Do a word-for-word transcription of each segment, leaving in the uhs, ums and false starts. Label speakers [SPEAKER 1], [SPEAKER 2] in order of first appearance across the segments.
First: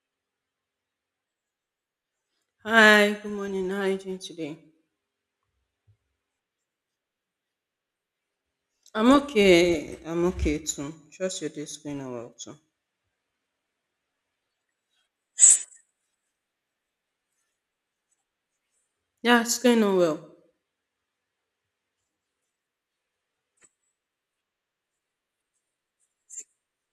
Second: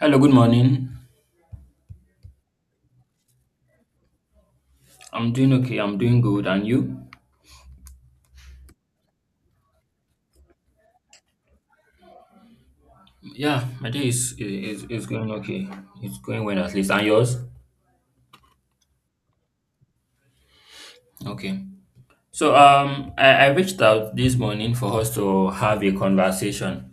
[SPEAKER 1] Hello, good morning.
[SPEAKER 2] Hi, good morning. How are you doing today?
[SPEAKER 1] I'm doing okay. I'm doing good. And you?
[SPEAKER 2] I'm okay. I'm okay too. Trust your day going on well too.
[SPEAKER 1] Yeah, my day is is, is going okay. It's going well at least. And yours?
[SPEAKER 2] Yeah, it's going on well.
[SPEAKER 1] Okay. So um, I, I reached out this morning for us to have a conversation,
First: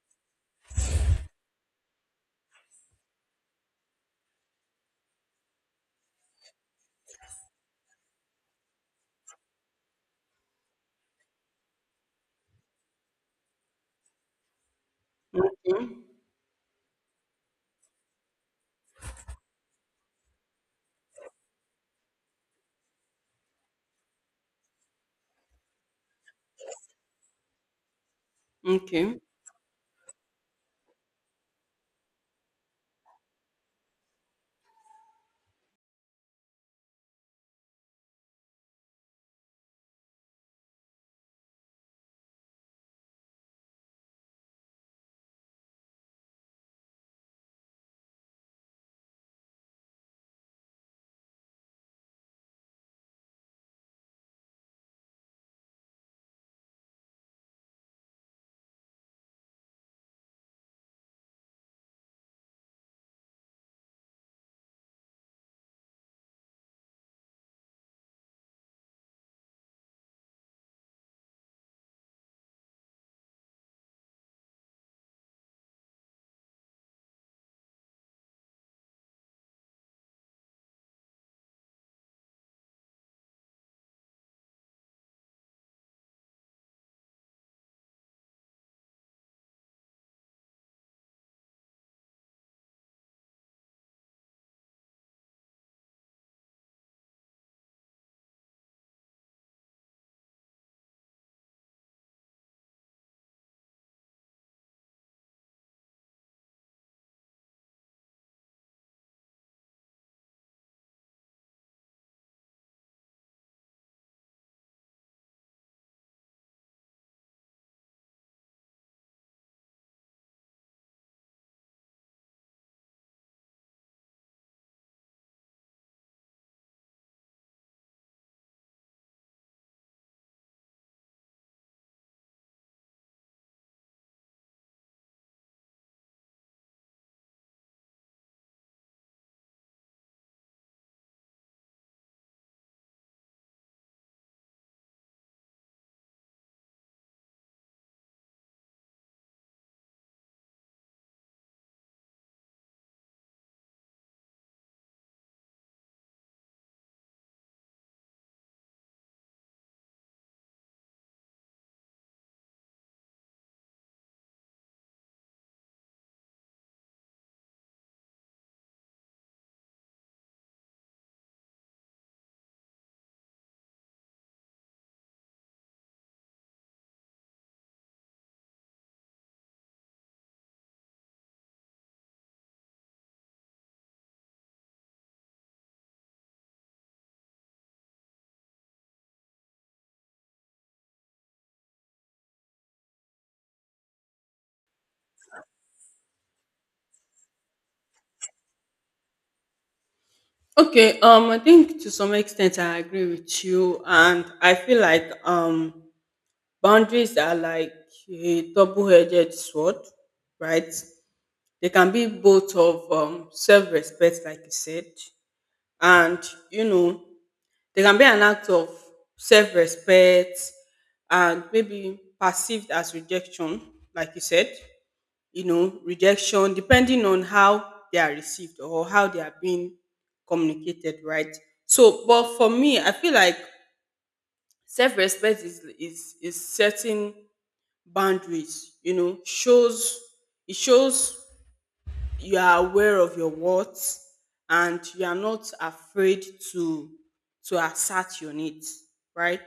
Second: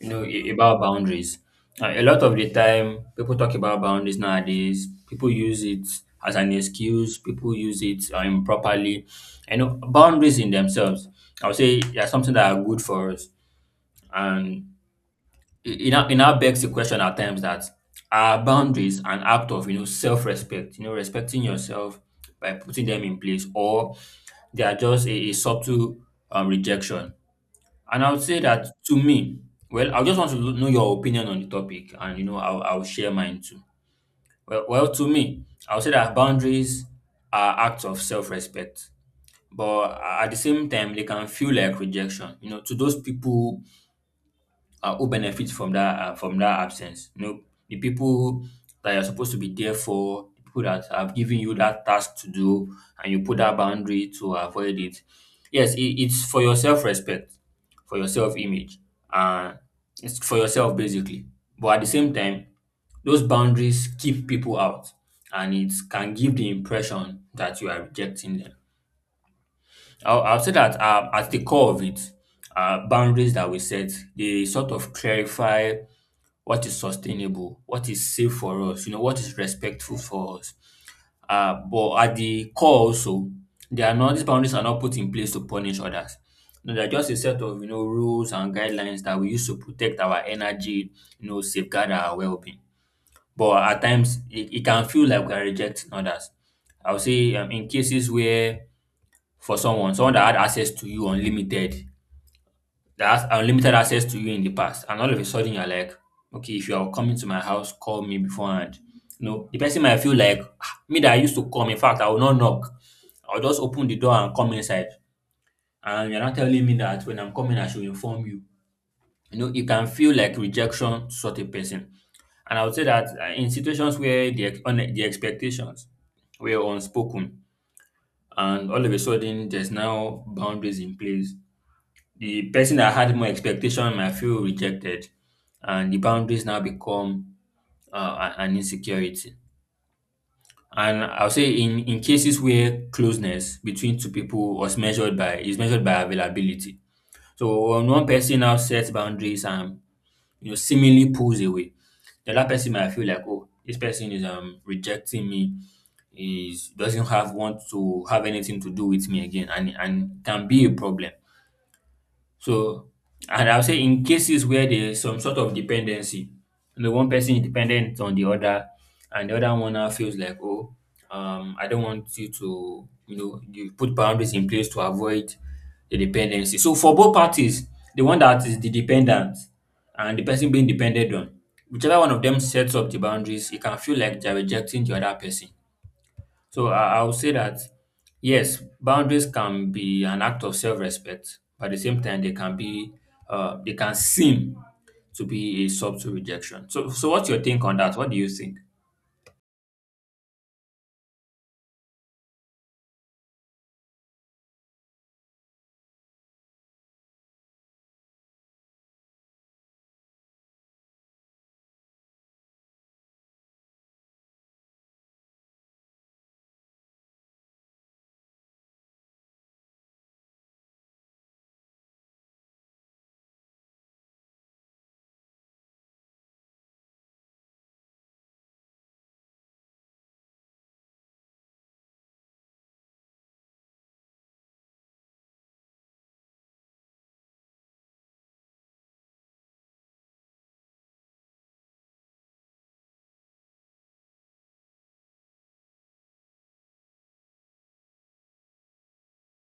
[SPEAKER 1] you know, a- about boundaries. Uh, a lot of the time, people talk about boundaries nowadays. People use it as an excuse. People use it uh, improperly. You know, boundaries in themselves, I would say, they are something that are good for us. And
[SPEAKER 2] Okay.
[SPEAKER 1] it it now it now begs the question at times that are boundaries an act of, you know, self-respect, you know, respecting yourself by putting them in place, or they are just a, a subtle, um, rejection. And I would say that to
[SPEAKER 2] Okay.
[SPEAKER 1] me, well, I just want to know your opinion on the topic, and, you know, i'll, I'll share mine too. Well, well to me, I would say that boundaries are acts of self-respect, but at the same time they can feel like rejection, you know, to those people uh, who benefit from that, uh, from that absence. You know, the people that you're supposed to be there for, the people that have given you that task to do, and you put that boundary to avoid it. Yes, it, it's for your self respect, for your self image, uh, it's for yourself basically. But at the same time, those boundaries keep people out, and it can give the impression that you are rejecting them. I'll, I'll say that uh, at the core of it, uh, boundaries that we set, they sort of clarify what is sustainable, what is safe for us, you know, what is respectful for us. Uh, but at the core also, they are not these boundaries are not put in place to punish others. No, they're just a set of, you know, rules and guidelines that we use to protect our energy, you know, safeguard our well-being. But at times it, it can feel like we are rejecting others. I would say um, in cases where for someone, someone that had access to you unlimited that has unlimited access to you in the past, and all of a sudden you're like, okay, if you are coming to my house, call me beforehand. No, the person might feel like, "Ah, me that I used to come, in fact I will not knock, I'll just open the door and come inside, and you're not telling me that when I'm coming I should inform you." You know, it can feel like rejection to such a person. And I would say that uh, in situations where the ex- une- the expectations were unspoken, and all of a sudden there's now boundaries in place, the person that had more expectation might feel rejected, and the boundaries now become, uh, a- an insecurity. And I'll say in, in cases where closeness between two people was measured by is measured by availability. So when one person now sets boundaries and, you know, seemingly pulls away, the other person might feel like, oh, this person is um rejecting me, is doesn't have want to have anything to do with me again, and and can be a problem. So, and I'll say in cases where there's some sort of dependency, you know, one person is dependent on the other, and the other one now feels like, oh, um, I don't want you to, you know, you put boundaries in place to avoid the dependency. So for both parties, the one that is the dependent and the person being depended on, whichever one of them sets up the boundaries, it can feel like they're rejecting the other person. So I, I would say that yes, boundaries can be an act of self-respect, but at the same time, they can be, uh, they can seem to be a subtle rejection. So so what's your think on that? What do you think?
[SPEAKER 2] Okay. Um, I think to some extent I agree with you, and I feel like um boundaries are like a double-edged sword, right? They can be both of um self-respect, like you said, and you know, they can be an act of self-respect and maybe perceived as rejection, like you said, you know, rejection depending on how they are received or how they are being communicated, right? So, but for me, I feel like self-respect is is is setting boundaries, you know, shows it shows you are aware of your worth and you are not afraid to to assert your needs, right?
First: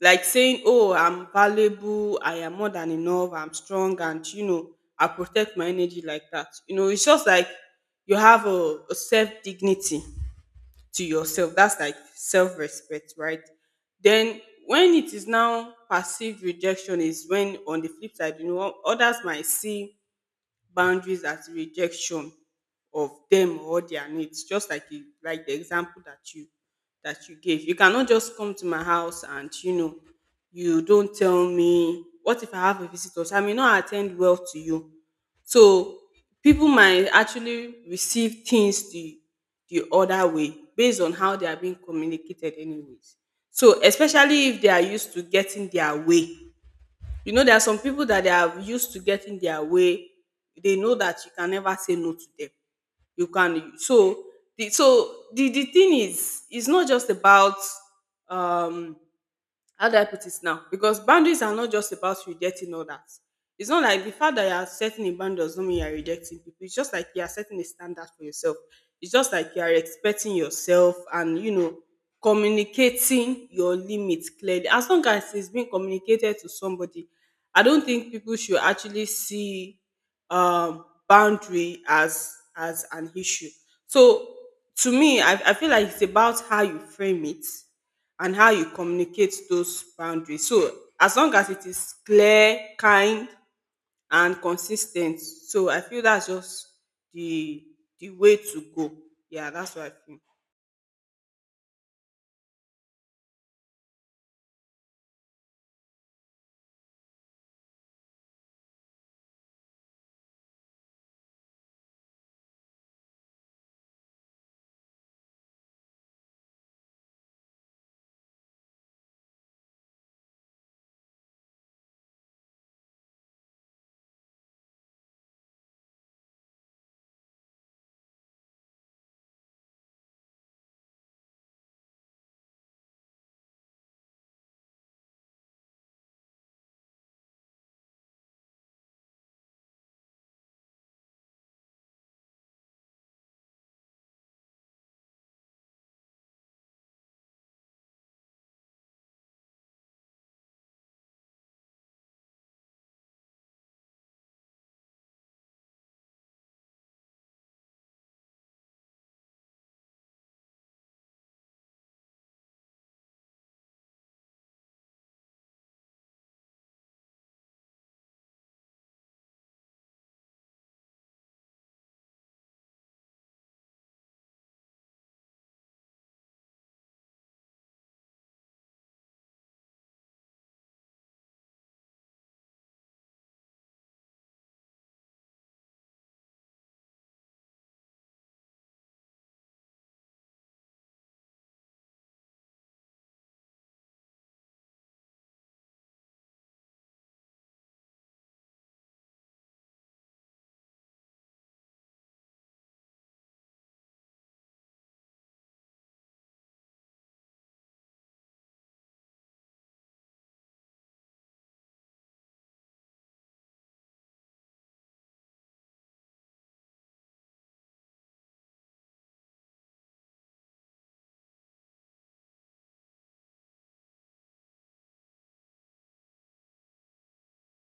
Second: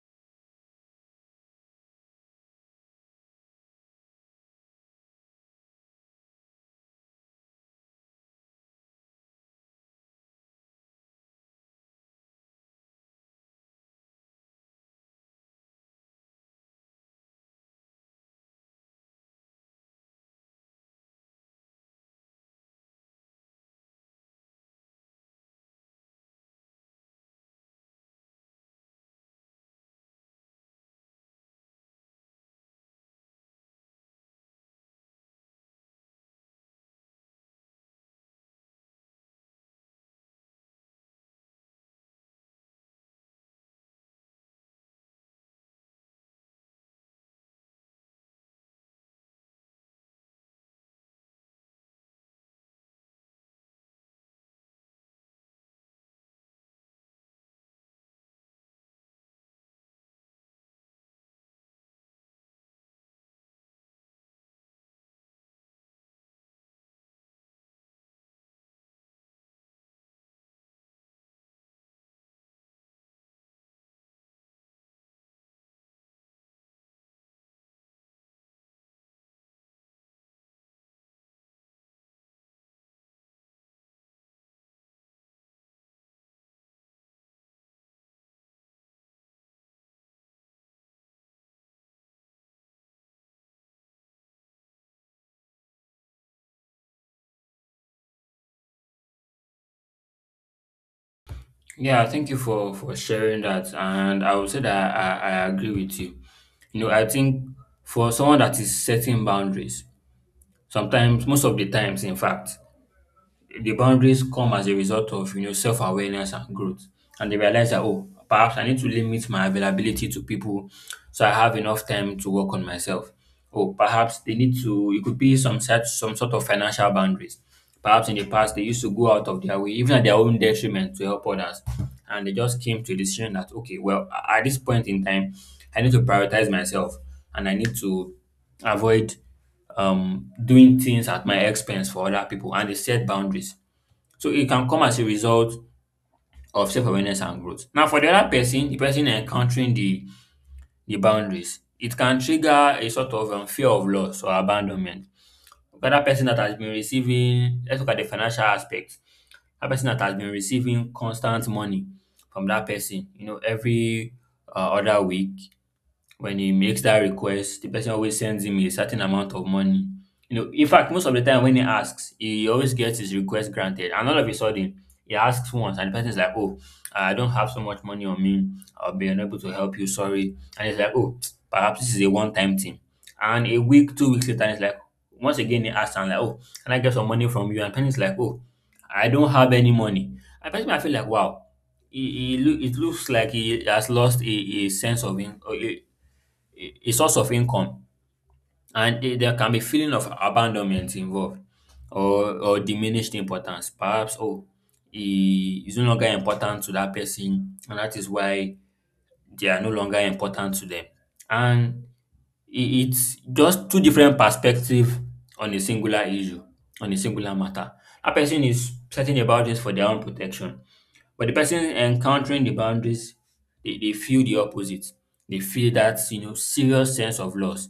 [SPEAKER 2] Like saying, oh, I'm valuable, I am more than enough, I'm strong, and you know, I protect my energy, like that. You know, it's just like you have a, a self dignity to yourself. That's like self respect, right? Then when it is now perceived rejection is when, on the flip side, you know, others might see boundaries as rejection of them or their needs, just like you, like the example that you that you gave. You cannot just come to my house, and you know, you don't tell me. What if I have a visitor, so I may not attend well to you? So people might actually receive things the the other way based on how they are being communicated anyways. So, especially if they are used to getting their way. You know, there are some people that they are used to getting their way. They know that you can never say no to them. You can. So the so the, the thing is, it's not just about, um how do I put it now? Because boundaries are not just about rejecting others. It's not like the fact that you are setting a boundary doesn't mean you are rejecting people. It's just like you are setting a standard for yourself. It's just like you are expecting yourself and, you know, communicating your limits clearly. As long as it's being communicated to somebody, I don't think people should actually see um boundary as as an issue. So to me, I, I feel like it's about how you frame it and how you communicate those boundaries. So as long as it is clear, kind and consis ten t. So I feel that's just the the way to go. Yeah, that's what I feel.
[SPEAKER 1] Yeah, thank you for for sharing that, and I would say that I, I agree with you. You know, I think for someone that is setting boundaries, sometimes most of the times, in fact, the boundaries come as a result of, you know, self-awareness and growth. And they realize that, oh, perhaps I need to limit my availability to people so I have enough time to work on myself. Oh, perhaps they need to, it could be some such some sort of financial boundaries. Perhaps in the past they used to go out of their way, even at their own detriment to help others. And they just came to a decision that, okay, well, a- at this point in time, I need to prioritize myself and I need to avoid um, doing things at my expense for other people. And they set boundaries, so it can come as a result of self-awareness and growth. Now, for the other person, the person encountering the the boundaries, it can trigger a sort of, um, fear of loss or abandonment. The other person that has been receiving, let's look at the financial aspect. That person that has been receiving constant money from that person, you know, every uh, other week, when he makes that request, the person always sends him a certain amount of money. You know, in fact, most of the time when he asks, he always gets his request granted. And all of a sudden, he asks once, and the person's like, "Oh, I don't have so much money on me. I'll be unable to help you. Sorry." And he's like, "Oh, perhaps this is a one-time thing." And a week, two weeks later, and he's like, once again he asks, and like, "Oh, can I get some money from you?" And the person's like, "Oh, I don't have any money." And the person might feel like, "Wow." He, he, loo- it looks like he has lost a, a sense of in, a, a a source of income, and the- there can be feeling of abandonment involved, or or diminished importance. Perhaps, oh, he is no longer important to that person, and that is why they are no longer important to them. And i- it's just two different perspectives on a singular issue, on a singular matter. That person is certain about this for their own protection, but the person encountering the boundaries, they, they feel the opposite. They feel that, you know, serious sense of loss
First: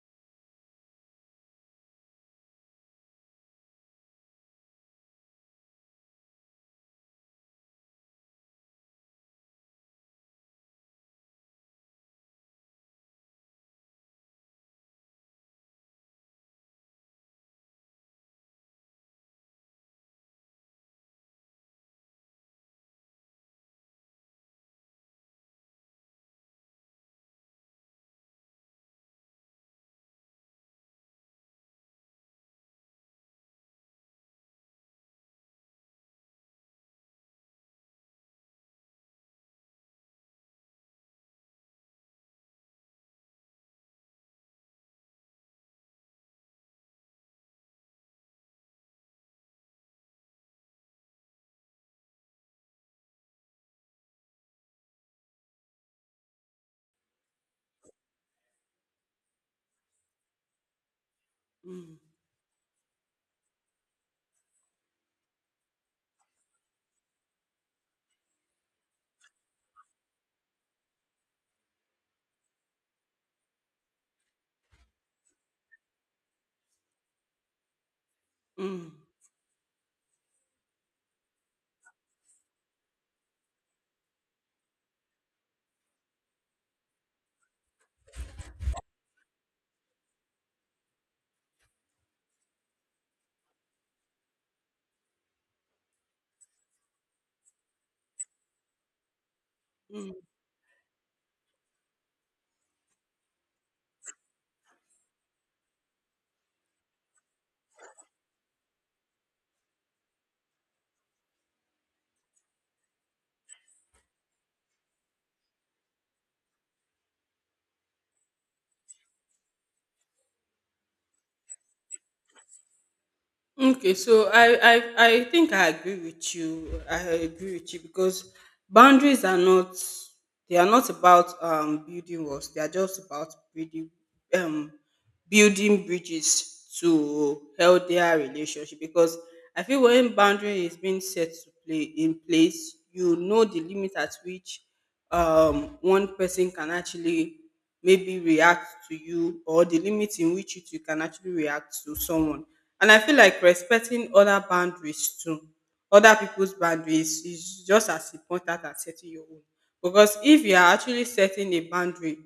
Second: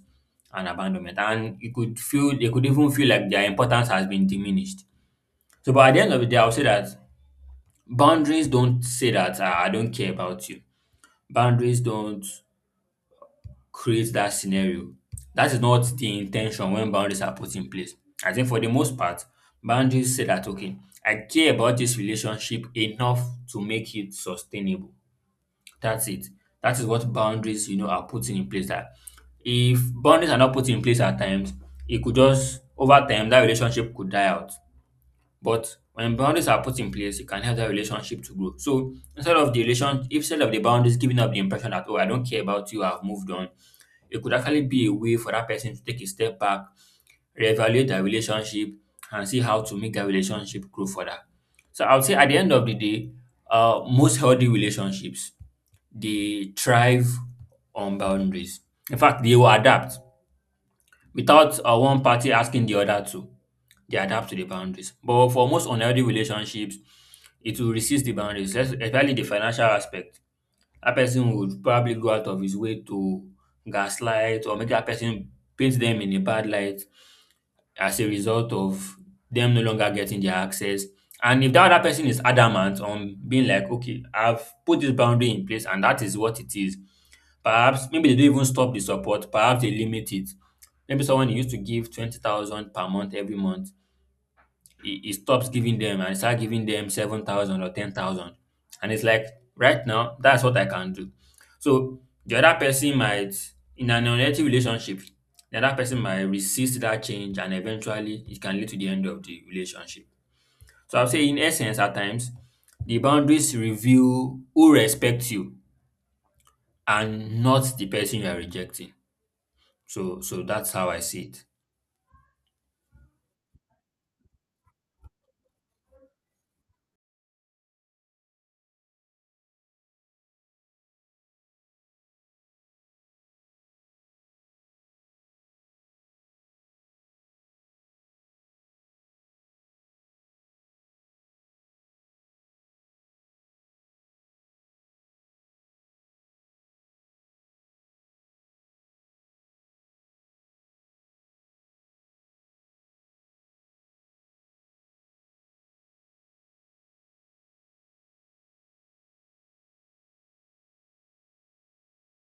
[SPEAKER 1] and abandonment, and you could feel they could even feel like their importance has been diminished. So, but at the end of the day, I'll say that boundaries don't say that, "Ah, I don't care about you." Boundaries don't create that scenario. That is not the intention when boundaries are put in place. I think for the most part, boundaries say that okay, I care about this relationship enough to make it sustainable. That's it. That is what boundaries, you know, are putting in place. That if boundaries are not put in place at times, it could just over time that relationship could die out. But when boundaries are put in place, it can help that relationship to grow. So instead of the relation, instead of the boundaries giving up the impression that, oh, I don't care about you, I've moved on, it could actually be a way for that person to take a step back, reevaluate their relationship, and see how to make that relationship grow further. So I would say at the end of the day, uh, most healthy relationships they thrive on boundaries. In fact, they will adapt without, uh,
[SPEAKER 2] Mm,
[SPEAKER 1] one party asking the other to. They adapt to the boundaries. But for most unhealthy relationships, it will resist the boundaries, es- especially the financial aspect. That person would probably go out of his way to gaslight or make that person paint them in a bad light as a result
[SPEAKER 2] mm,
[SPEAKER 1] of them no longer getting their access. And if that other person is adamant on being like, okay, I've put this boundary in place and that is what it is, perhaps maybe they don't even stop the support, perhaps they limit it. Maybe someone used to give twenty thousand per month every month, he, he stops giving them and start giving them seven thousand or ten thousand. And it's like, right
[SPEAKER 2] mm.
[SPEAKER 1] now, that's what I can do. So the other person might, in an unhealthy relationship, the other person might resist that change, and eventually it can lead to the end of the relationship. So I'll say, in essence, at times, the boundaries reveal who respects you and not the person you are rejecting. So, so that's how I see it.
[SPEAKER 2] Okay, so I, I I think I agree with you. I agree with you because boundaries are not, they are not about um building walls. They are just about building, um building bridges to healthier relationship. Because I feel when boundary is being set to play in place, you know, the limit at which um one person can actually maybe react to you, or the limit in which it- you can actually react to someone. And I feel like respecting other boundaries too, other people's boundaries is just as important as setting your own. Because if you are actually setting a boundary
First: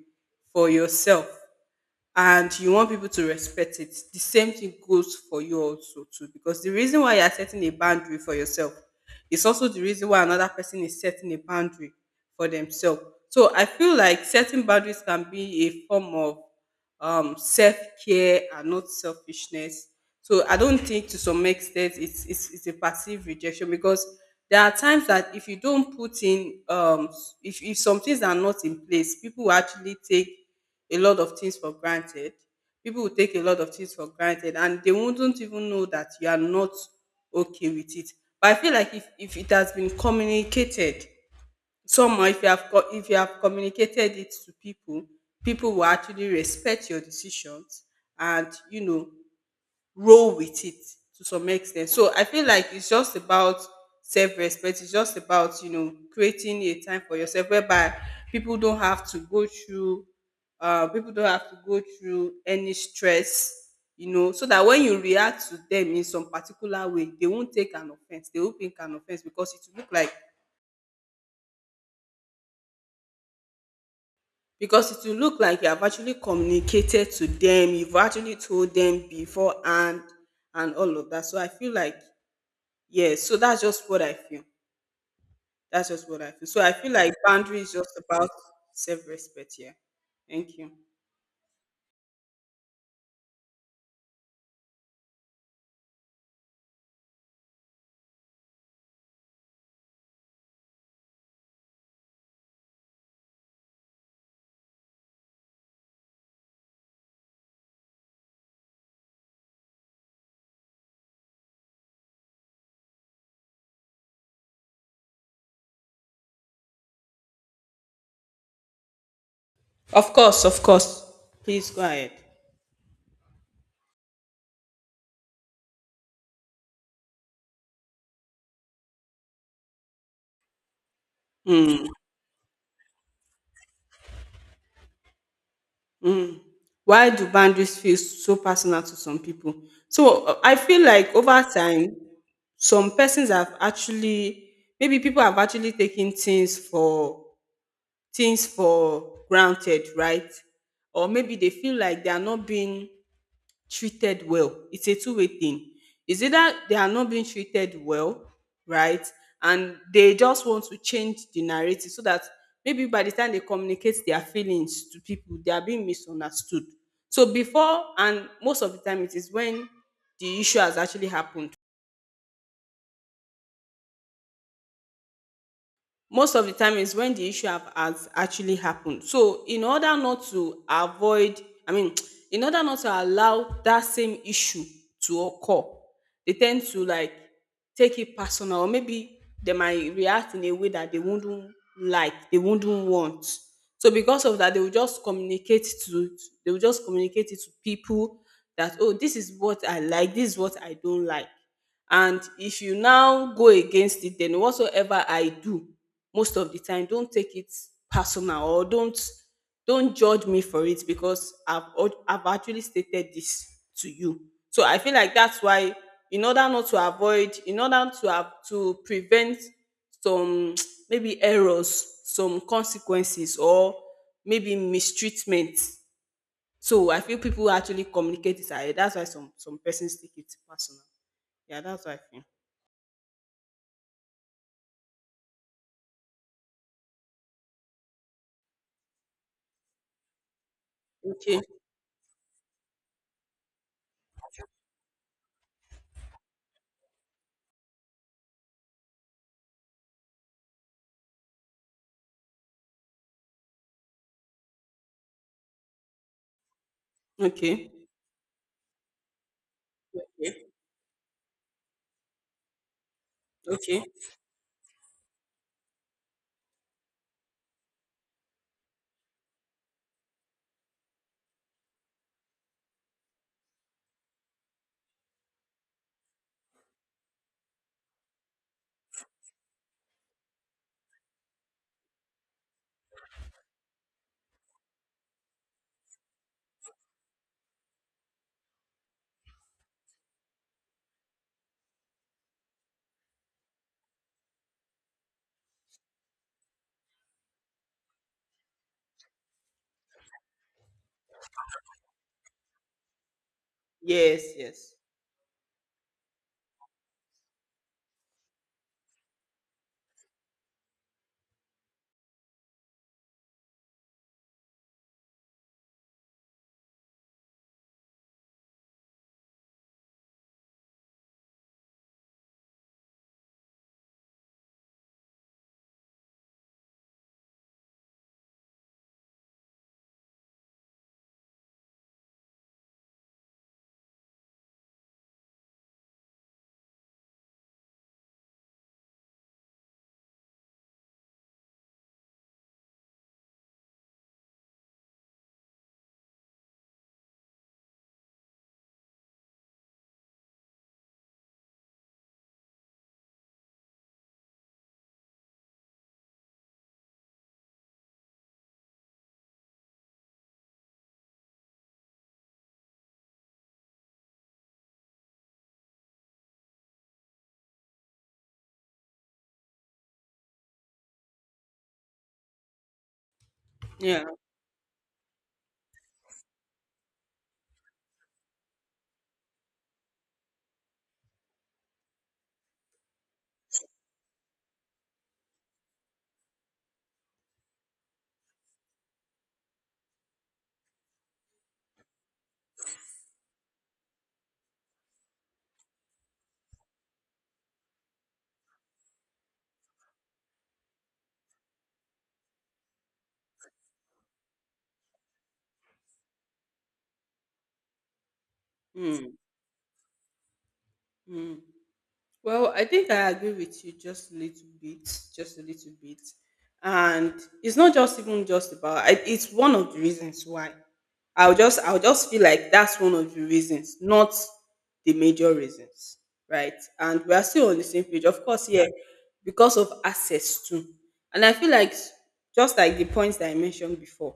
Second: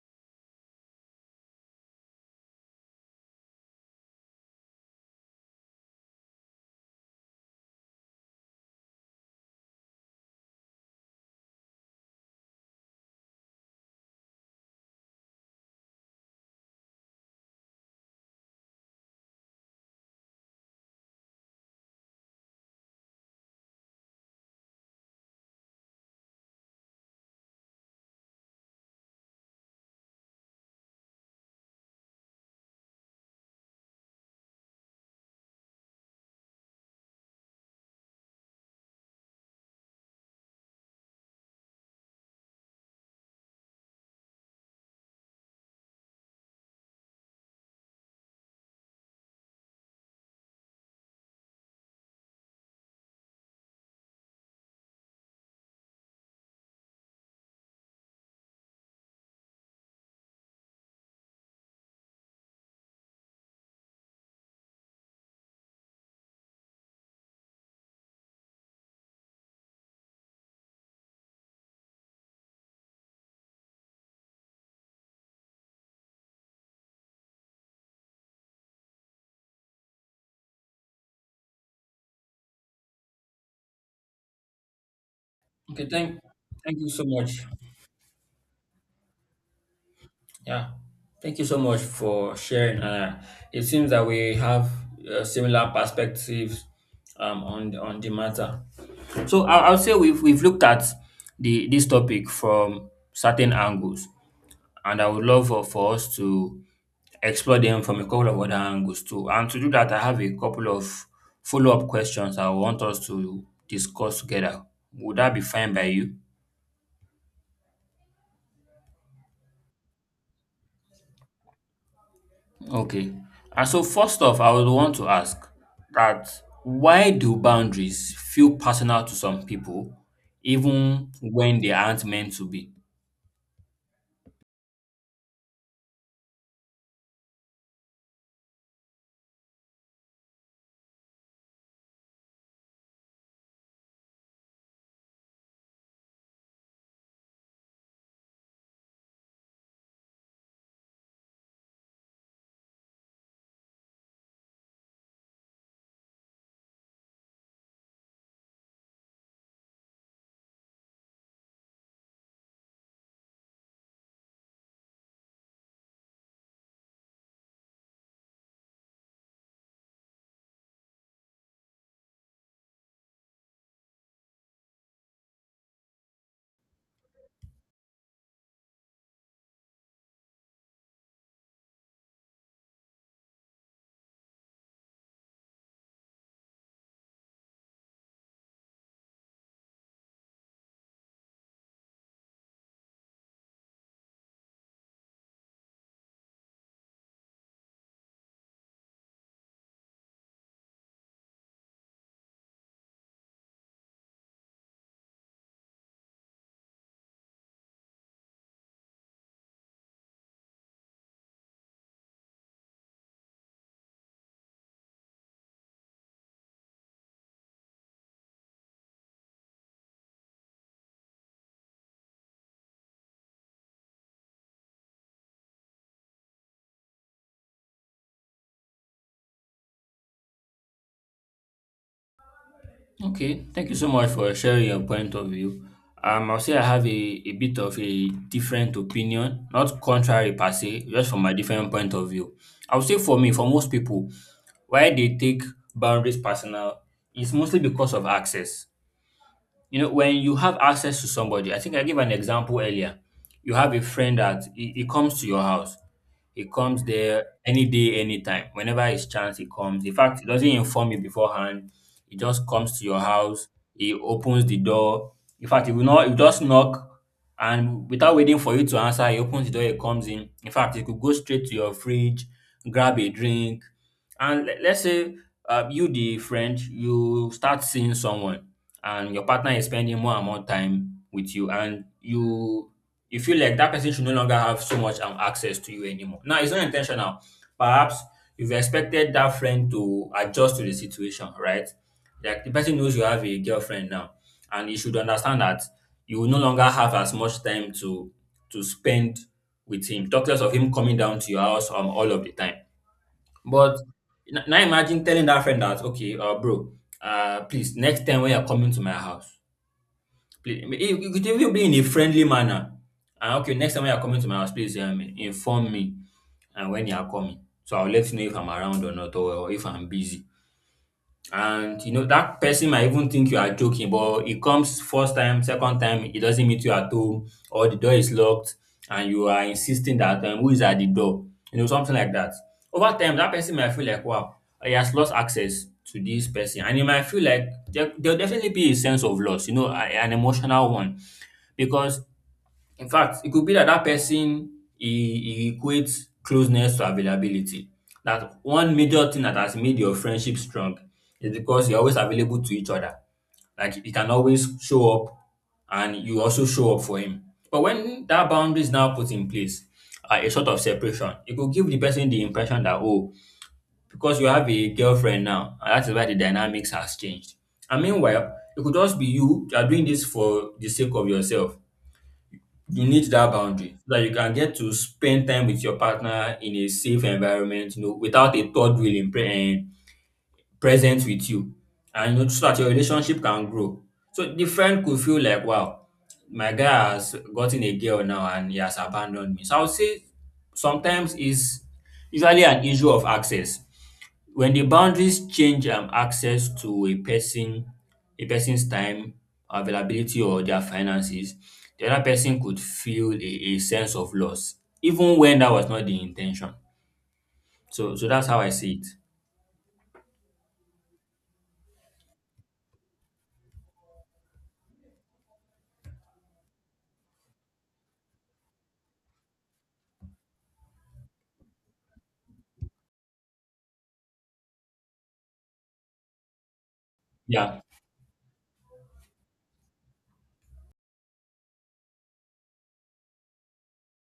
[SPEAKER 2] for yourself, and you want people to respect it. The same thing goes for you also too, because the reason why you're setting a boundary for yourself is also the reason why another person is setting a boundary for themselves. So I feel like setting boundaries can be a form of um, self-care and not selfishness. So I don't think, to some extent, it's, it's it's a passive rejection, because there are times that if you don't put in um if, if some things are not in place, people will actually take a lot of things for granted. People will take a lot of things for granted, and they wouldn't even know that you are not okay with it. But I feel like if, if it has been communicated somehow, if you have co- if you have communicated it to people, people will actually respect your decisions, and you know, roll with it to some extent. So I feel like it's just about self-respect. It's just about, you know, creating a time for yourself whereby people don't have to go through, uh, people don't have to go through any stress. You know, so that when you react to them in some particular way, they won't take an offense. They won't think an offense, because it will look like, because it will look like you have actually communicated to them. You've actually told them beforehand and all of that. So I feel like, yes, so that's just what I feel.
[SPEAKER 1] Okay,
[SPEAKER 2] That's just
[SPEAKER 1] thank,
[SPEAKER 2] what I feel. So I
[SPEAKER 1] thank you
[SPEAKER 2] feel
[SPEAKER 1] so
[SPEAKER 2] like
[SPEAKER 1] much.
[SPEAKER 2] boundary is just about self-respect. Yeah. Thank
[SPEAKER 1] Yeah,
[SPEAKER 2] you.
[SPEAKER 1] thank you so much for sharing. Uh, it seems that we have, uh, similar perspectives, um, on on the matter. So I, I'll say we've we've looked at the this topic from certain angles, and I would love for, for us to explore them from a couple of other angles too. And to do that, I have a couple of follow up questions I want us to discuss together. Would that be fine by you?
[SPEAKER 2] Of course, of course. Please go ahead.
[SPEAKER 1] Okay. And so first off, I would want to ask that why do boundaries feel personal to some people even when they aren't meant to be?
[SPEAKER 2] Why do boundaries feel so personal to some people? So uh, I feel like over time, some persons have actually, maybe people have actually taken things for things for granted, right? Or maybe they feel like they are not being treated well. It's a two way thing. It's either they are not being treated well, right? And they just want to change the narrative, so that maybe by the time they communicate their feelings to people, they are being misunderstood. So before, and most of the time it is when the issue has actually happened, most of the time is when the issue have has actually happened. So in order not to avoid, I mean, in order not to allow that same issue to occur, they tend to like take it personal, or maybe they might react in a way that they wouldn't like, they wouldn't want. So because of that, they will just communicate to, they will just communicate it to people that, oh, this is what I like, this is what I don't like. And if you now go against it, then whatsoever I do, most of the time don't take it personal, or don't don't judge me for it, because i've al- I've actually stated this to you. So I feel like that's why, in order not to avoid, in order to have to prevent some maybe errors, some consequences or maybe mistreatment. So I feel people actually communicate this ahead. That's why some some persons take it personal. Yeah, that's why I feel.
[SPEAKER 1] Okay, thank you so much for sharing your point of view. Um, I'll say I have a, a bit of a different opinion, not contrary per se, just from a
[SPEAKER 2] Okay.
[SPEAKER 1] different point of view. I will say for me, for most people, why they take boundaries personal is mostly because of access. You know, when you have access to somebody, I think I gave an example earlier. You have a friend that he, he comes to your house. He comes there any
[SPEAKER 2] Okay.
[SPEAKER 1] day, anytime. Whenever his chance, he comes. In fact, he doesn't
[SPEAKER 2] Okay.
[SPEAKER 1] inform you beforehand. He just comes to your house.
[SPEAKER 2] Okay.
[SPEAKER 1] He opens the door. In fact, he will not. He just knock, and without waiting for you to answer, he opens the door. He comes in. In fact, he could go straight to your fridge, grab a drink, and le- let's say uh, you, the friend, you start seeing someone and your partner is spending more and more time with you and you you feel like that person should no longer have so much um, access to you anymore. Now it's not intentional, perhaps you've expected that friend to adjust to the situation, right? Like the person knows you have a girlfriend now, and you should understand that you will no longer have as much time to to spend with him, talk less of him coming down to your house um, all of the time. But
[SPEAKER 2] Yes.
[SPEAKER 1] n- now
[SPEAKER 2] Yes.
[SPEAKER 1] imagine telling that friend that, okay, uh, bro, uh, please, next time when you're coming to my house, please, you you could even be in a friendly manner. And okay, next time when you're coming to my house, please um, inform me and when you're coming. So I'll let you know if I'm around or not, or if I'm busy. And you know that person might even think you are joking, but it comes first time, second time, he doesn't meet you at home, or the door is locked, and you are insisting that um, who is at the door, you know, something like that. Over time, that person might feel like, wow, he has lost access to this person, and you might feel like there, there'll definitely be a sense of loss, you know, a- an emotional one, because in fact, it could be that that person he, he equates closeness to availability. That one major thing that has made your friendship strong is because you're always available to each other. Like he can always show up and you also show up for him. But when that boundary is now put in place, uh, a sort of separation, it could give the person the impression that, oh, because you have a girlfriend now, and that is why the dynamics has changed. And meanwhile, it could just be you, you are doing this for the sake of yourself. You need that boundary so that
[SPEAKER 2] Yeah.
[SPEAKER 1] you can get to spend time with your partner in a safe environment, you know, without a third wheel in pre- um, present with you. And you know, so that your relationship can grow. So the friend could feel like, wow, my guy has gotten a girl now and he has abandoned me. So I would say sometimes it's usually an issue of access. When the boundaries change um access to a person, a person's time, availability or their finances, the other person could feel a a sense of loss even when that was not the intention. So so that's how I see it.
[SPEAKER 2] Mm. Mm. Well, I think I agree with you just a little bit, just a little bit, and it's not just even just about. I, it's one of the reasons why, I'll just I'll just feel like that's one of the reasons, not the major reasons, right? And we are still on
[SPEAKER 1] Yeah,
[SPEAKER 2] the same page, of course. Yeah, because of access too, and I feel like s- just like the points that I mentioned before.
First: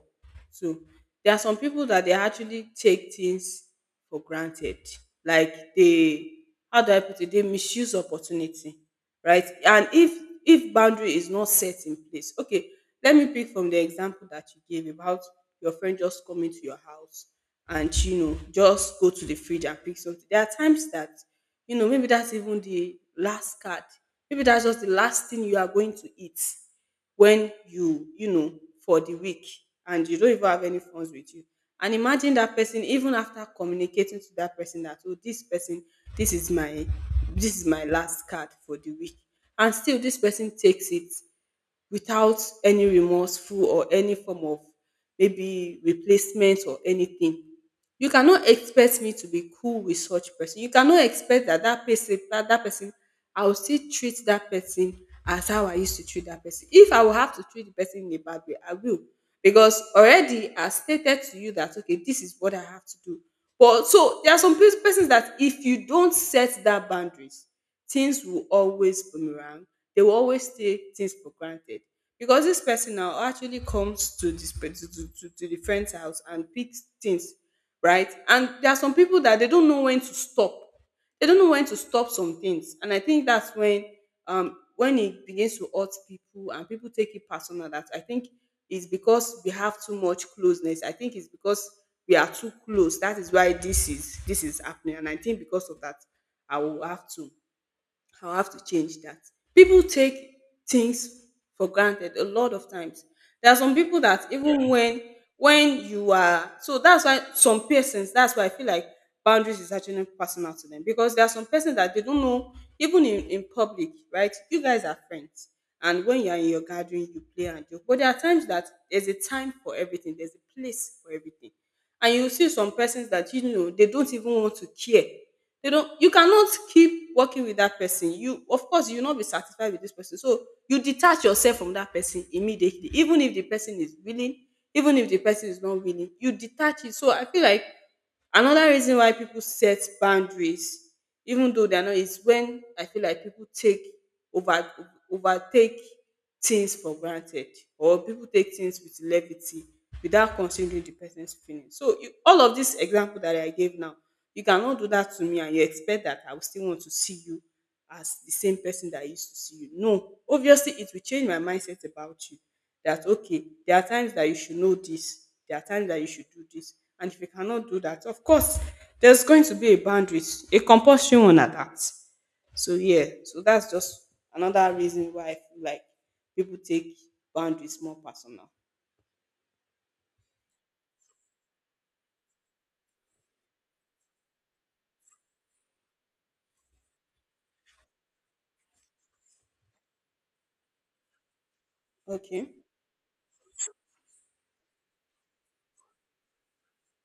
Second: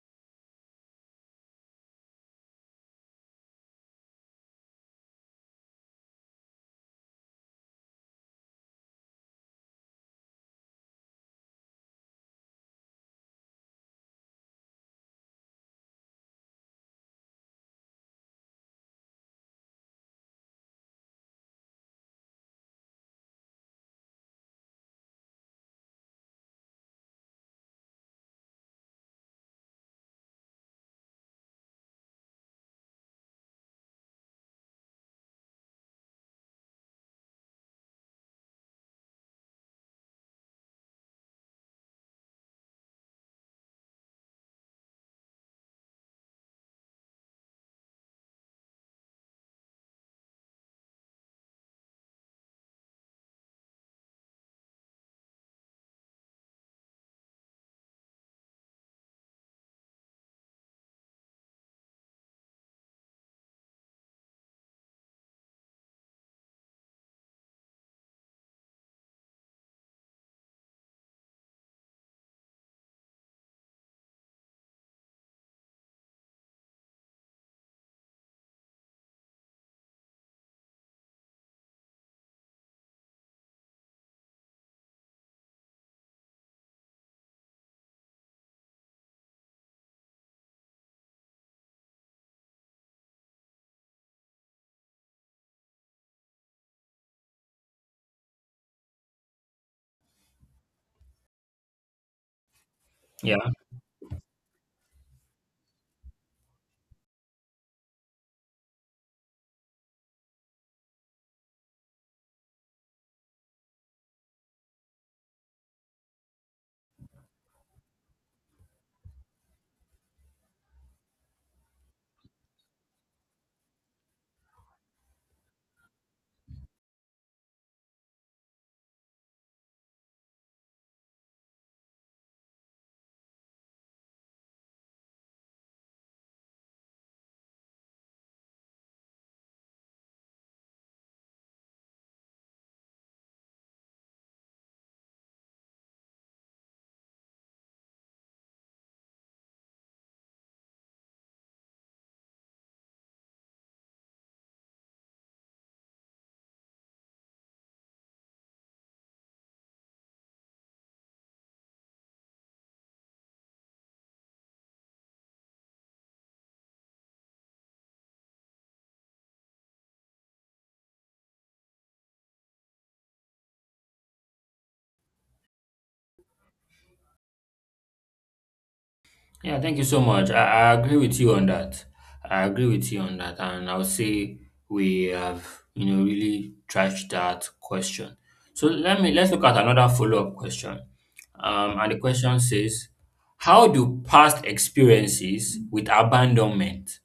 [SPEAKER 2] So there are some people that they actually take things for granted. Like they, how do I put it? They misuse opportunity. Right? And if if boundary is not set in place, okay, let me pick from the example that you gave about your friend just coming to your house and, you know, just go to the fridge and pick something. There are times that, you know, maybe that's even the last card. Maybe that's just the last thing you are going to eat when you you know, for the week, and you don't even have any funds with you, and imagine that person, even after communicating to that person that, oh, this person, this is my this is my last card for the week, and still this person takes it without any remorseful or any form of maybe replacement or anything. You cannot expect me to be cool with such person. You cannot expect that that person, that, that person, I will still treat that person as how I used to treat that person. If I will have to treat the person in a bad way, I will. Because already I stated to you that, okay, this is what I have to do. But so there are some pers- persons that if you don't set that boundaries, things will always boomerang, they will always take things for granted, because this person now actually comes to this pe- to, to, to, to the friend's house and picks things, right? And there are some people that they don't know when to stop, they don't know when to stop some things, and I think that's when, um when it begins to hurt people and people take it personal, that I think is because we have too much closeness. I think it's because we are too close, that is why this is, this is happening, and I think because of that i will have to I'll have to change that. People take things for granted a lot of times.
[SPEAKER 1] yeah.
[SPEAKER 2] There are some people that even yeah. when when you are so that's why some persons that's why I feel like boundaries is actually personal to them, because there are some persons that they don't know, even in, in public, right? You guys are friends, and when you are in your gathering you play and joke. But there are times that there's a time for everything, there's a place for everything. And you see some persons that, you know, they don't even want to care, they don't you cannot keep working with that person. You, of course, you will not be satisfied with this person, so you detach yourself from that person immediately. Even if the person is willing, even if the person is not willing, you detach it. So I feel like another reason why people set boundaries, even though they are not, is when I feel like people take over overtake things for granted, or people take things with levity without considering the person's feelings. So you, all of this example that I gave now, you cannot do that to me, and you expect that I will still want to see you as the same person that I used to see you. No, obviously it will change my mindset about you. That okay, there are times that you should know this, there are times that you should do this. And if you cannot do that, of course, there's going to be a boundaries, a compulsory one at that. So yeah, so that's just another reason why I feel like people take boundaries more personal.
[SPEAKER 1] Yeah, thank you so much. I, I agree with you on that. I agree with you on that. And I would say we have, you know, really trashed that question. So let me, let's look at another follow-up question. Um, and the question
[SPEAKER 2] Okay.
[SPEAKER 1] says, how do past experiences with abandonment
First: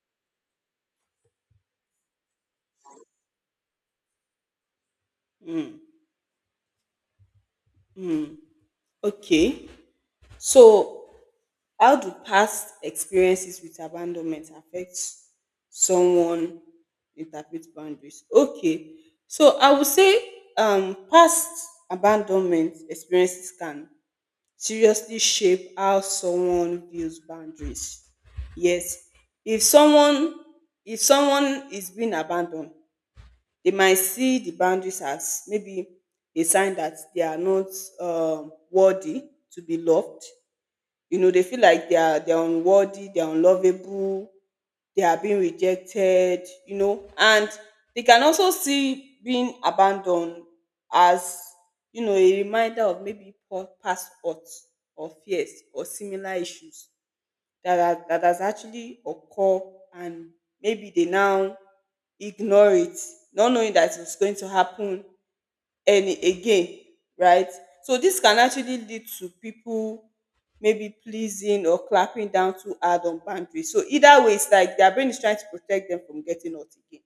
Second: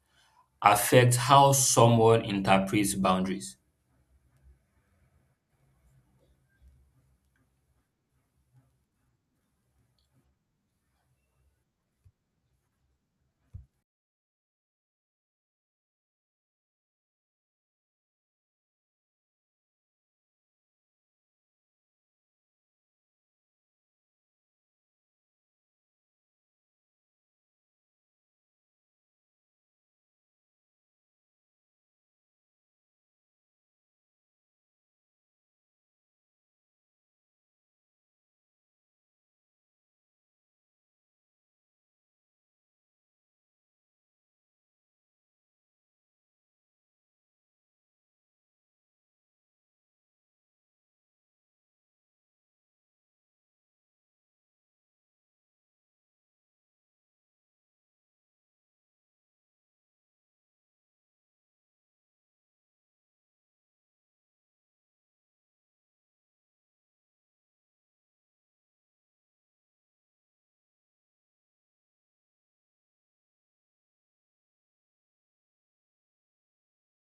[SPEAKER 1] affect how someone interprets boundaries?
[SPEAKER 2] Mm. Mm. Okay. So how do past experiences with abandonment affect someone interpret boundaries? Okay, so I would say um, past abandonment experiences can seriously shape how someone views boundaries. Yes, if someone, if someone is being abandoned, they might see the boundaries as maybe a sign that they are not um, worthy to be loved. You know, they feel like they are they're unworthy, they're unlovable, they are being rejected, you know, and they can also see being abandoned as, you know, a reminder of maybe pa- past hurts or fears or similar issues that are, that has actually occurred, and maybe they now ignore it, not knowing that it's going to happen early again, right? So this can actually lead to people maybe pleasing or clapping down too hard on boundaries. So either way, it's like their brain is trying to protect them from getting hurt again.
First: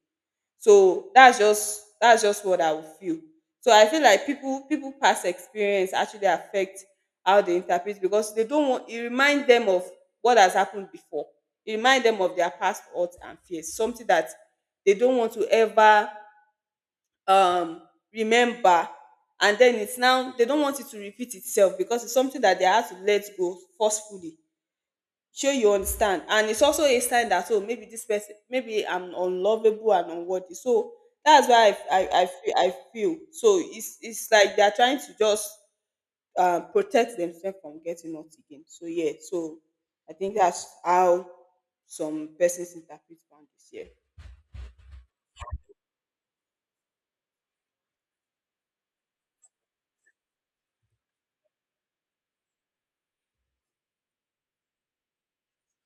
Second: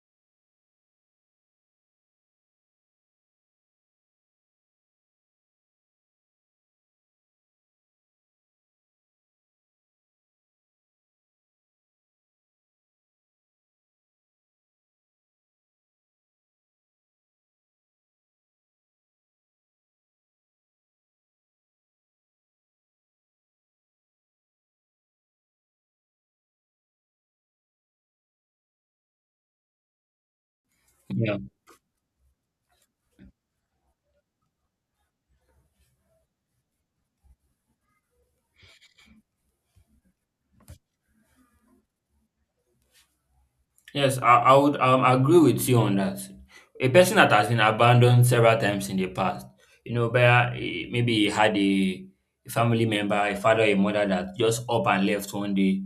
[SPEAKER 2] So that's just that's just what I would feel. So I feel like people people past experience actually affect how they interpret, because they don't want it remind them of what has happened before. It remind them of their past hurt and fears, something that they don't want to ever um remember, and then it's now they don't want it to repeat itself, because it's something that they have to let go forcefully. Sure, you understand. And it's also a sign that, oh, maybe this person, maybe I'm unlovable and unworthy. So
[SPEAKER 1] Yeah.
[SPEAKER 2] that's why i i, I feel, i feel so it's it's like they're trying to just uh, protect themselves from getting hurt again. So yeah, so I think that's how some persons interpret boundaries. Yeah.
[SPEAKER 1] Yes, I, I would um, agree with you on that. A person that has been abandoned several times in the past, you know, but maybe he had a a family member, a father, a mother that just up and left one day.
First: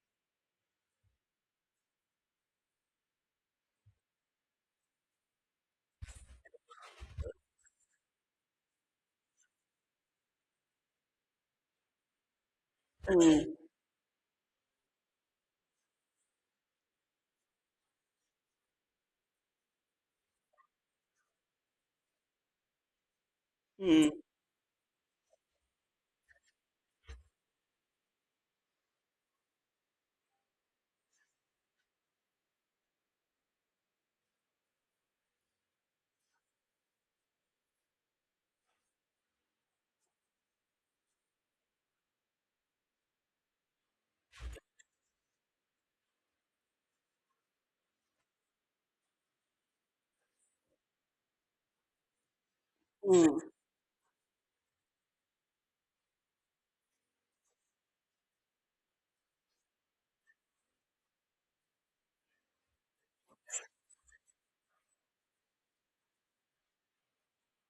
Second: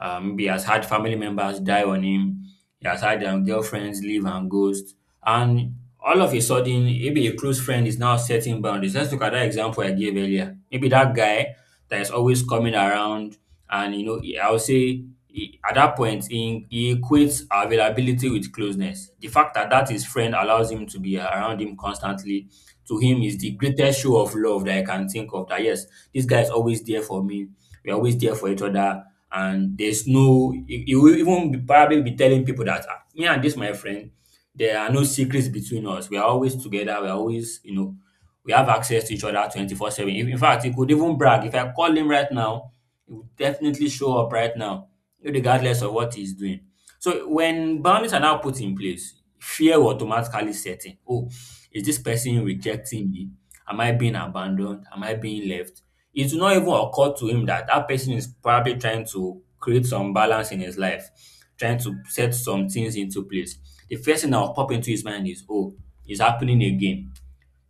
[SPEAKER 1] Um, maybe he has had family members die on him. He has had um, girlfriends leave and ghost. And all of a sudden, maybe a close friend is now setting boundaries. Let's look at that example I gave earlier. Maybe that guy that is always coming around
[SPEAKER 2] Mm,
[SPEAKER 1] and you know, he- I would say he- at that point, he, he equates availability with closeness. The fact that that his friend allows him to be around him constantly, to him, is the greatest
[SPEAKER 2] mm,
[SPEAKER 1] show of love that I can think of. That yes, this guy is always there for me. We're always there for each other, and there's no. He, he will even be, probably be telling people that "Ah, me and this my friend, there are no secrets between us. We are always together. We are always, you know, we have access to each other twenty-four seven. In in fact, he could even brag. If I call him right now, he will definitely show up right now, regardless of what he's doing. So when boundaries are now put in place, fear will automatically set in. Oh, is this person rejecting me?
[SPEAKER 2] mm.
[SPEAKER 1] Am I being abandoned? Am I being left? It will not even occur to him that that person is probably trying to create some balance in his life, trying to set some things into place. The first thing that will pop into his mind is, oh, it's happening again.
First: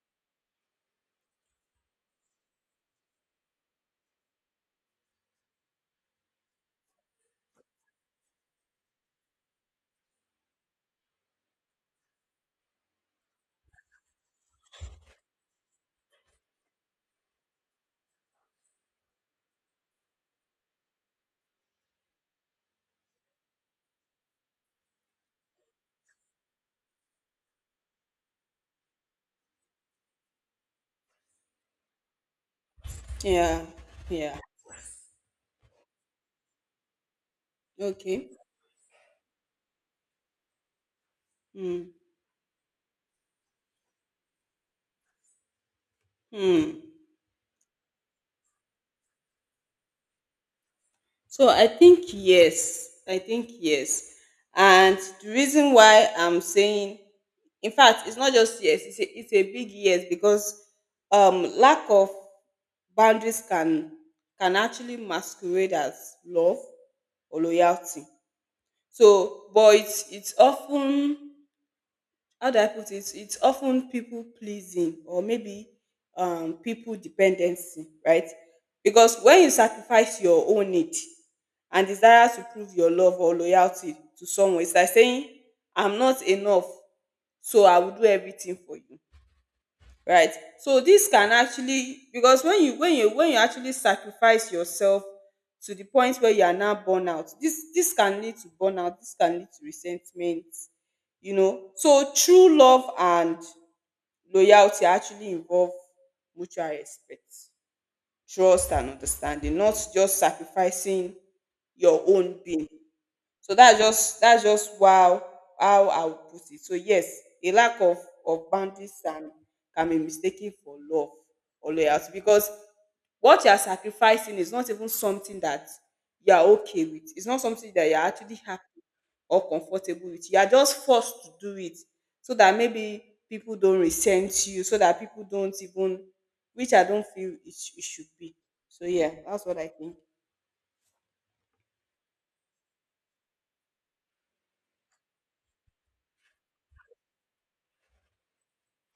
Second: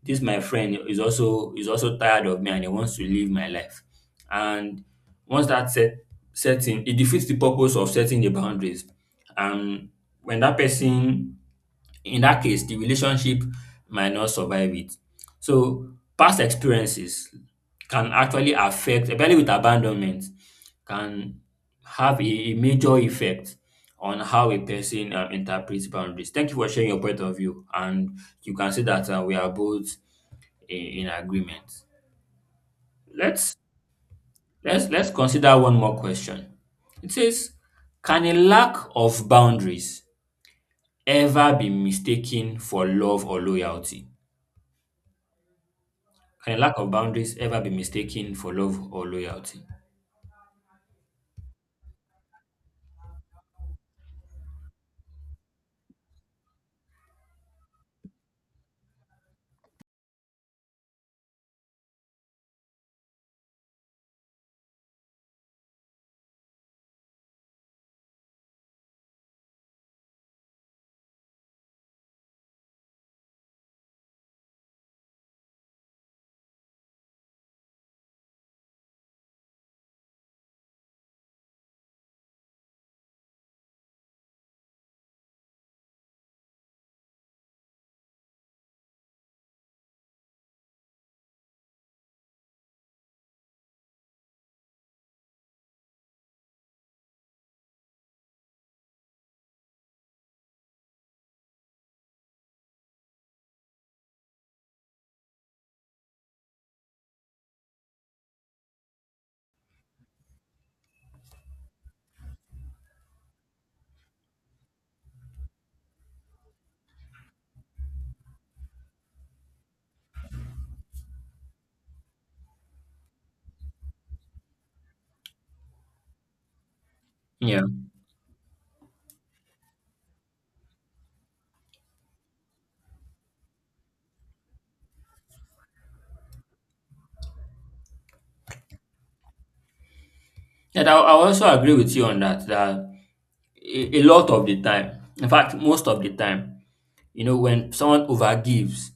[SPEAKER 1] This my friend is also is also tired of me and he wants to live my life. And once that set setting, it defeats the purpose of setting the boundaries. And when that person, in that case, the relationship might not survive it. So past experiences can actually affect, especially with abandonment, can have a, a major effect on how a person um, interprets boundaries. Thank you for sharing your point of view, and you can see that uh, we are both i- in agreement. Let's
[SPEAKER 2] Yeah, yeah.
[SPEAKER 1] let's let's consider one more question. It says, can
[SPEAKER 2] Okay.
[SPEAKER 1] a lack of boundaries ever be
[SPEAKER 2] Hmm.
[SPEAKER 1] mistaken for love or loyalty? Can a lack
[SPEAKER 2] Mm.
[SPEAKER 1] of boundaries ever be mistaken for love or loyalty?
[SPEAKER 2] So I think yes. I think yes. And the reason why I'm saying, in fact, it's not just yes, it's a, it's a big yes, because um, lack of boundaries can can actually masquerade as love or loyalty. So, but it's it's often, how do I put it? It's often people pleasing, or maybe um, people dependency, right? Because when you sacrifice your own need and desire to prove your love or loyalty to someone, it's like saying, I'm not enough, so I will do everything for you. Right. So this can actually, because when you when you when you actually sacrifice yourself to the point where you are now burn out, this this can lead to burnout, this can lead to resentment, you know. So true love and loyalty actually involve mutual respect, trust and understanding, not just sacrificing your own being. So that's just that's just, wow, how I would put it. So yes, a lack of of boundaries can can be mistaken for love or loyalty, because what you are sacrificing is not even something that you are okay with. It's not
[SPEAKER 1] Yeah.
[SPEAKER 2] something that you are actually happy or comfortable with. You are just forced to do it so that maybe people don't resent you, so that people don't even, which I don't feel it, sh- it should be. So yeah, that's what I think.
[SPEAKER 1] And I, I also agree with you on that, that a, a lot of the time, in fact, most of the time, you know, when someone overgives,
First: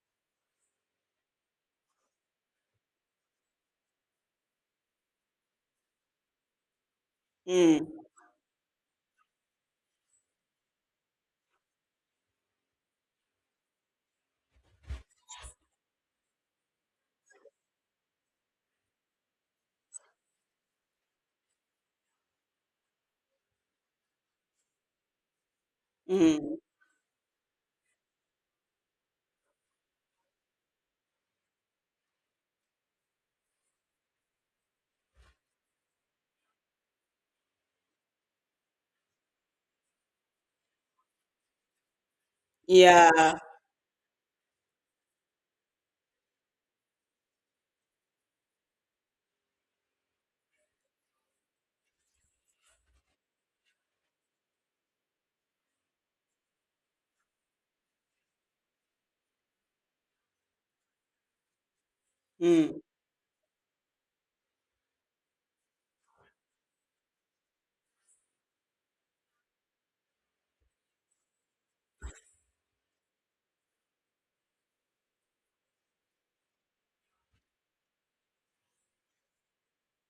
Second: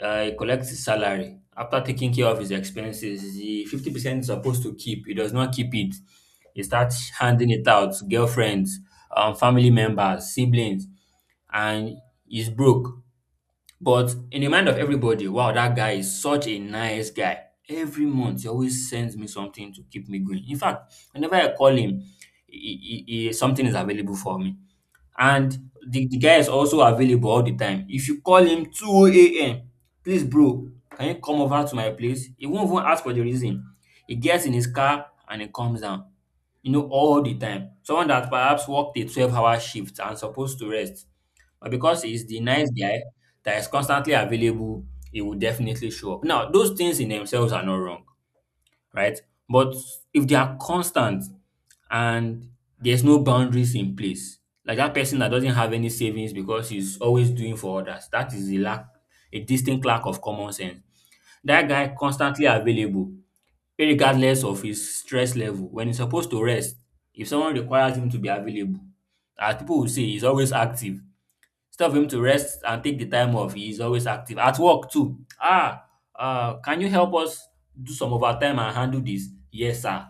[SPEAKER 1] Uh, he collects his salary. After taking care of his expenses, the fifty percent is supposed to keep. He does not keep it. He starts handing it
[SPEAKER 2] Mm,
[SPEAKER 1] out to girlfriends, um, family members, siblings, and he's broke. But in the mind of everybody, wow, that guy is such a nice guy. Every month, he always sends me something to keep me going. In fact, whenever I call him, he, he, he- something is available for me and the, the guy is
[SPEAKER 2] mm,
[SPEAKER 1] also available all the time. If you call him two a m, please, bro, can you come over to my place? He won't even ask for the reason. He gets in his car and he comes down, you know, all the time. Someone that perhaps worked a twelve hour shift and supposed to rest, but because he's the nice guy
[SPEAKER 2] yeah.
[SPEAKER 1] that is constantly available, he will definitely show up. Now, those things in themselves are not wrong. Right? But if they are constant and there's no boundaries in place, like that person that doesn't have any savings because he's always doing for others, that is a lack, a distinct lack of common sense. That guy constantly
[SPEAKER 2] Mm,
[SPEAKER 1] available, regardless of his stress level. When he's supposed to rest, if someone requires him to be available, as people will say, he's always active. It's time him to rest and take the time off. He's always active. At work too. Ah, uh, can you help us do some overtime and handle this? Yes, sir.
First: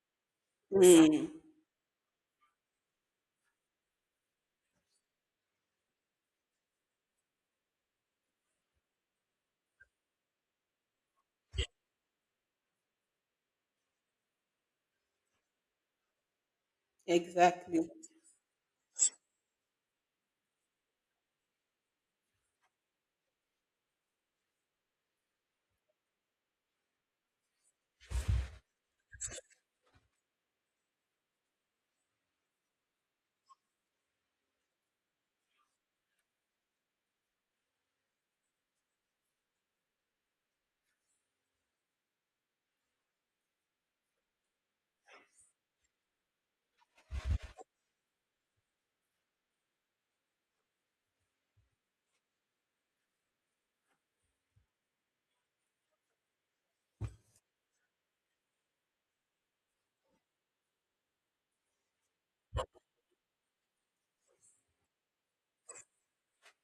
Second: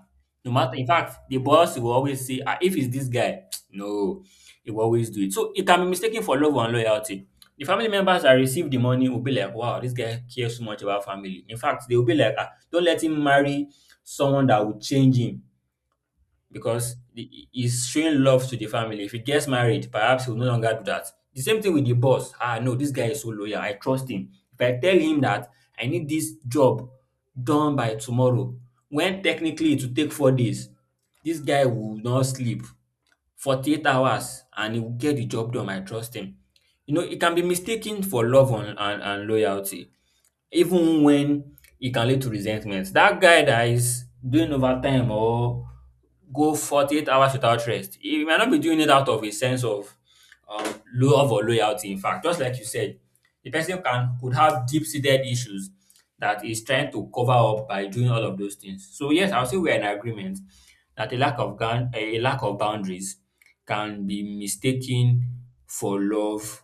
[SPEAKER 1] No matter, in fact,
[SPEAKER 2] mm.
[SPEAKER 1] the boss will always say, ah, if it's this guy, no, he will always do it. So it can be mistaken for love and loyalty. The family members that receive the money will be like, wow, this guy cares so much about family. In fact, they will be like, ah, don't let him marry someone that will change him because he- he's
[SPEAKER 2] Exactly.
[SPEAKER 1] showing love to the family. If he gets married, perhaps he will no longer do that. The same thing with the boss. Ah, no, this guy is so loyal. I trust him. If I tell him that I need this job done by tomorrow, when technically it will take four days, this guy will not sleep forty-eight hours and he will get the job done. I trust him. You know, it can be mistaken for love and, and, and loyalty, even when it can lead to resentment. That guy that is doing overtime or go forty-eight hours without rest, he might not be doing it out of a sense of um, love or loyalty. In fact, just like you said, the person can could have deep-seated issues that is trying to cover up by doing all of those things. So yes, I'll say we're in agreement that a lack of gan- a lack of boundaries can be mistaken for love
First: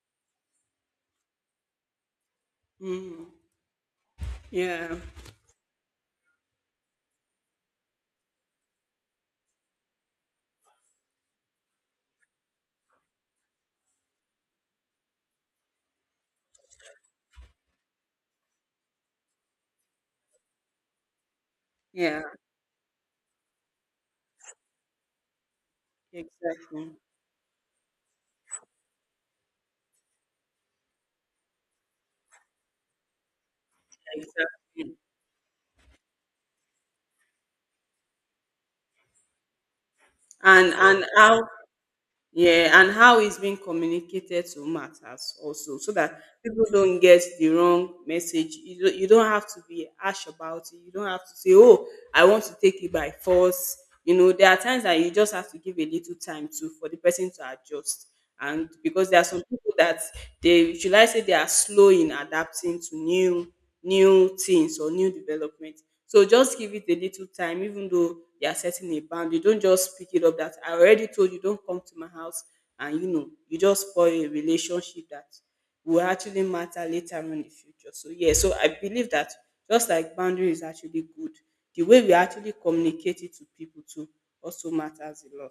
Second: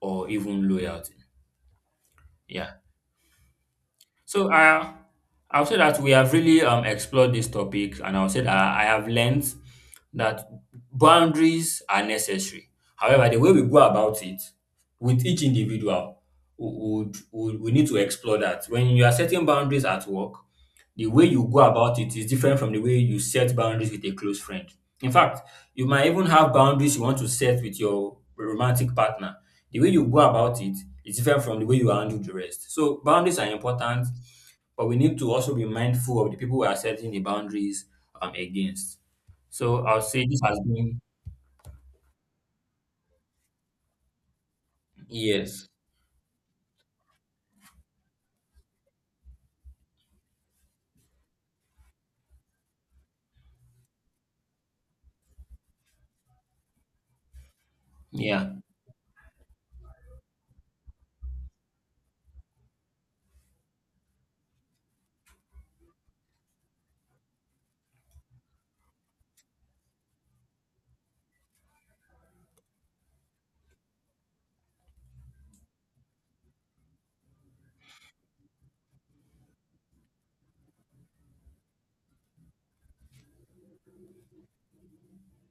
[SPEAKER 1] or even loyalty. Yeah.
[SPEAKER 2] Mm.
[SPEAKER 1] So uh,
[SPEAKER 2] Yeah.
[SPEAKER 1] I'll say that we have really um, explored this topic, and I'll say that I have learned that boundaries are necessary. However, the way we go about it with each individual, we, would would- we need to explore that. When you are setting boundaries at work, the way you go about it
[SPEAKER 2] Yeah.
[SPEAKER 1] is different from the way you set boundaries with a close friend. In fact, you might even have boundaries
[SPEAKER 2] Exactly.
[SPEAKER 1] you want to set with your romantic partner. The way you go about it is different from the way you handle the rest. So, boundaries are important, but we
[SPEAKER 2] Exactly.
[SPEAKER 1] need to also be mindful of the people we are setting the boundaries um, against. So, I'll say this has
[SPEAKER 2] And
[SPEAKER 1] been,
[SPEAKER 2] and how yeah, and how it's being communicated to matters
[SPEAKER 1] yes,
[SPEAKER 2] also, so that people don't get the wrong message. You don't, you don't have to be harsh about it. You don't have to say, "Oh, I want to take it by force." You know, there are times that you just have to give a little time to for the person to adjust.
[SPEAKER 1] yeah,
[SPEAKER 2] And because there are some people that, they should I say, they are slow in adapting to new new things or new development. So just give it a little time, even though they are setting a boundary. Don't just pick it up that I already told you, don't come to my house, and you know, you just spoil a relationship that will actually matter later on in the future. So yeah, so I believe that just like boundary is actually good, the way we actually communicate it to people too also matters a lot.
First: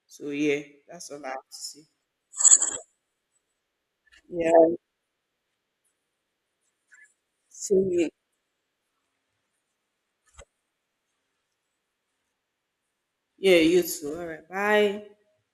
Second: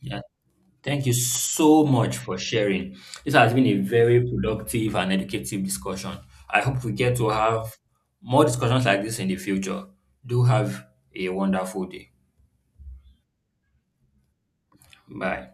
[SPEAKER 1] yeah.
[SPEAKER 2] So yeah,
[SPEAKER 1] Thank
[SPEAKER 2] that's
[SPEAKER 1] you
[SPEAKER 2] all I have to say.
[SPEAKER 1] so much for sharing. This has been a very
[SPEAKER 2] Yeah,
[SPEAKER 1] productive and educative discussion. I hope we get to have
[SPEAKER 2] see you.
[SPEAKER 1] more discussions like this in the future. Do have a wonderful day.
[SPEAKER 2] Yeah, you too. All right, bye.
[SPEAKER 1] Bye.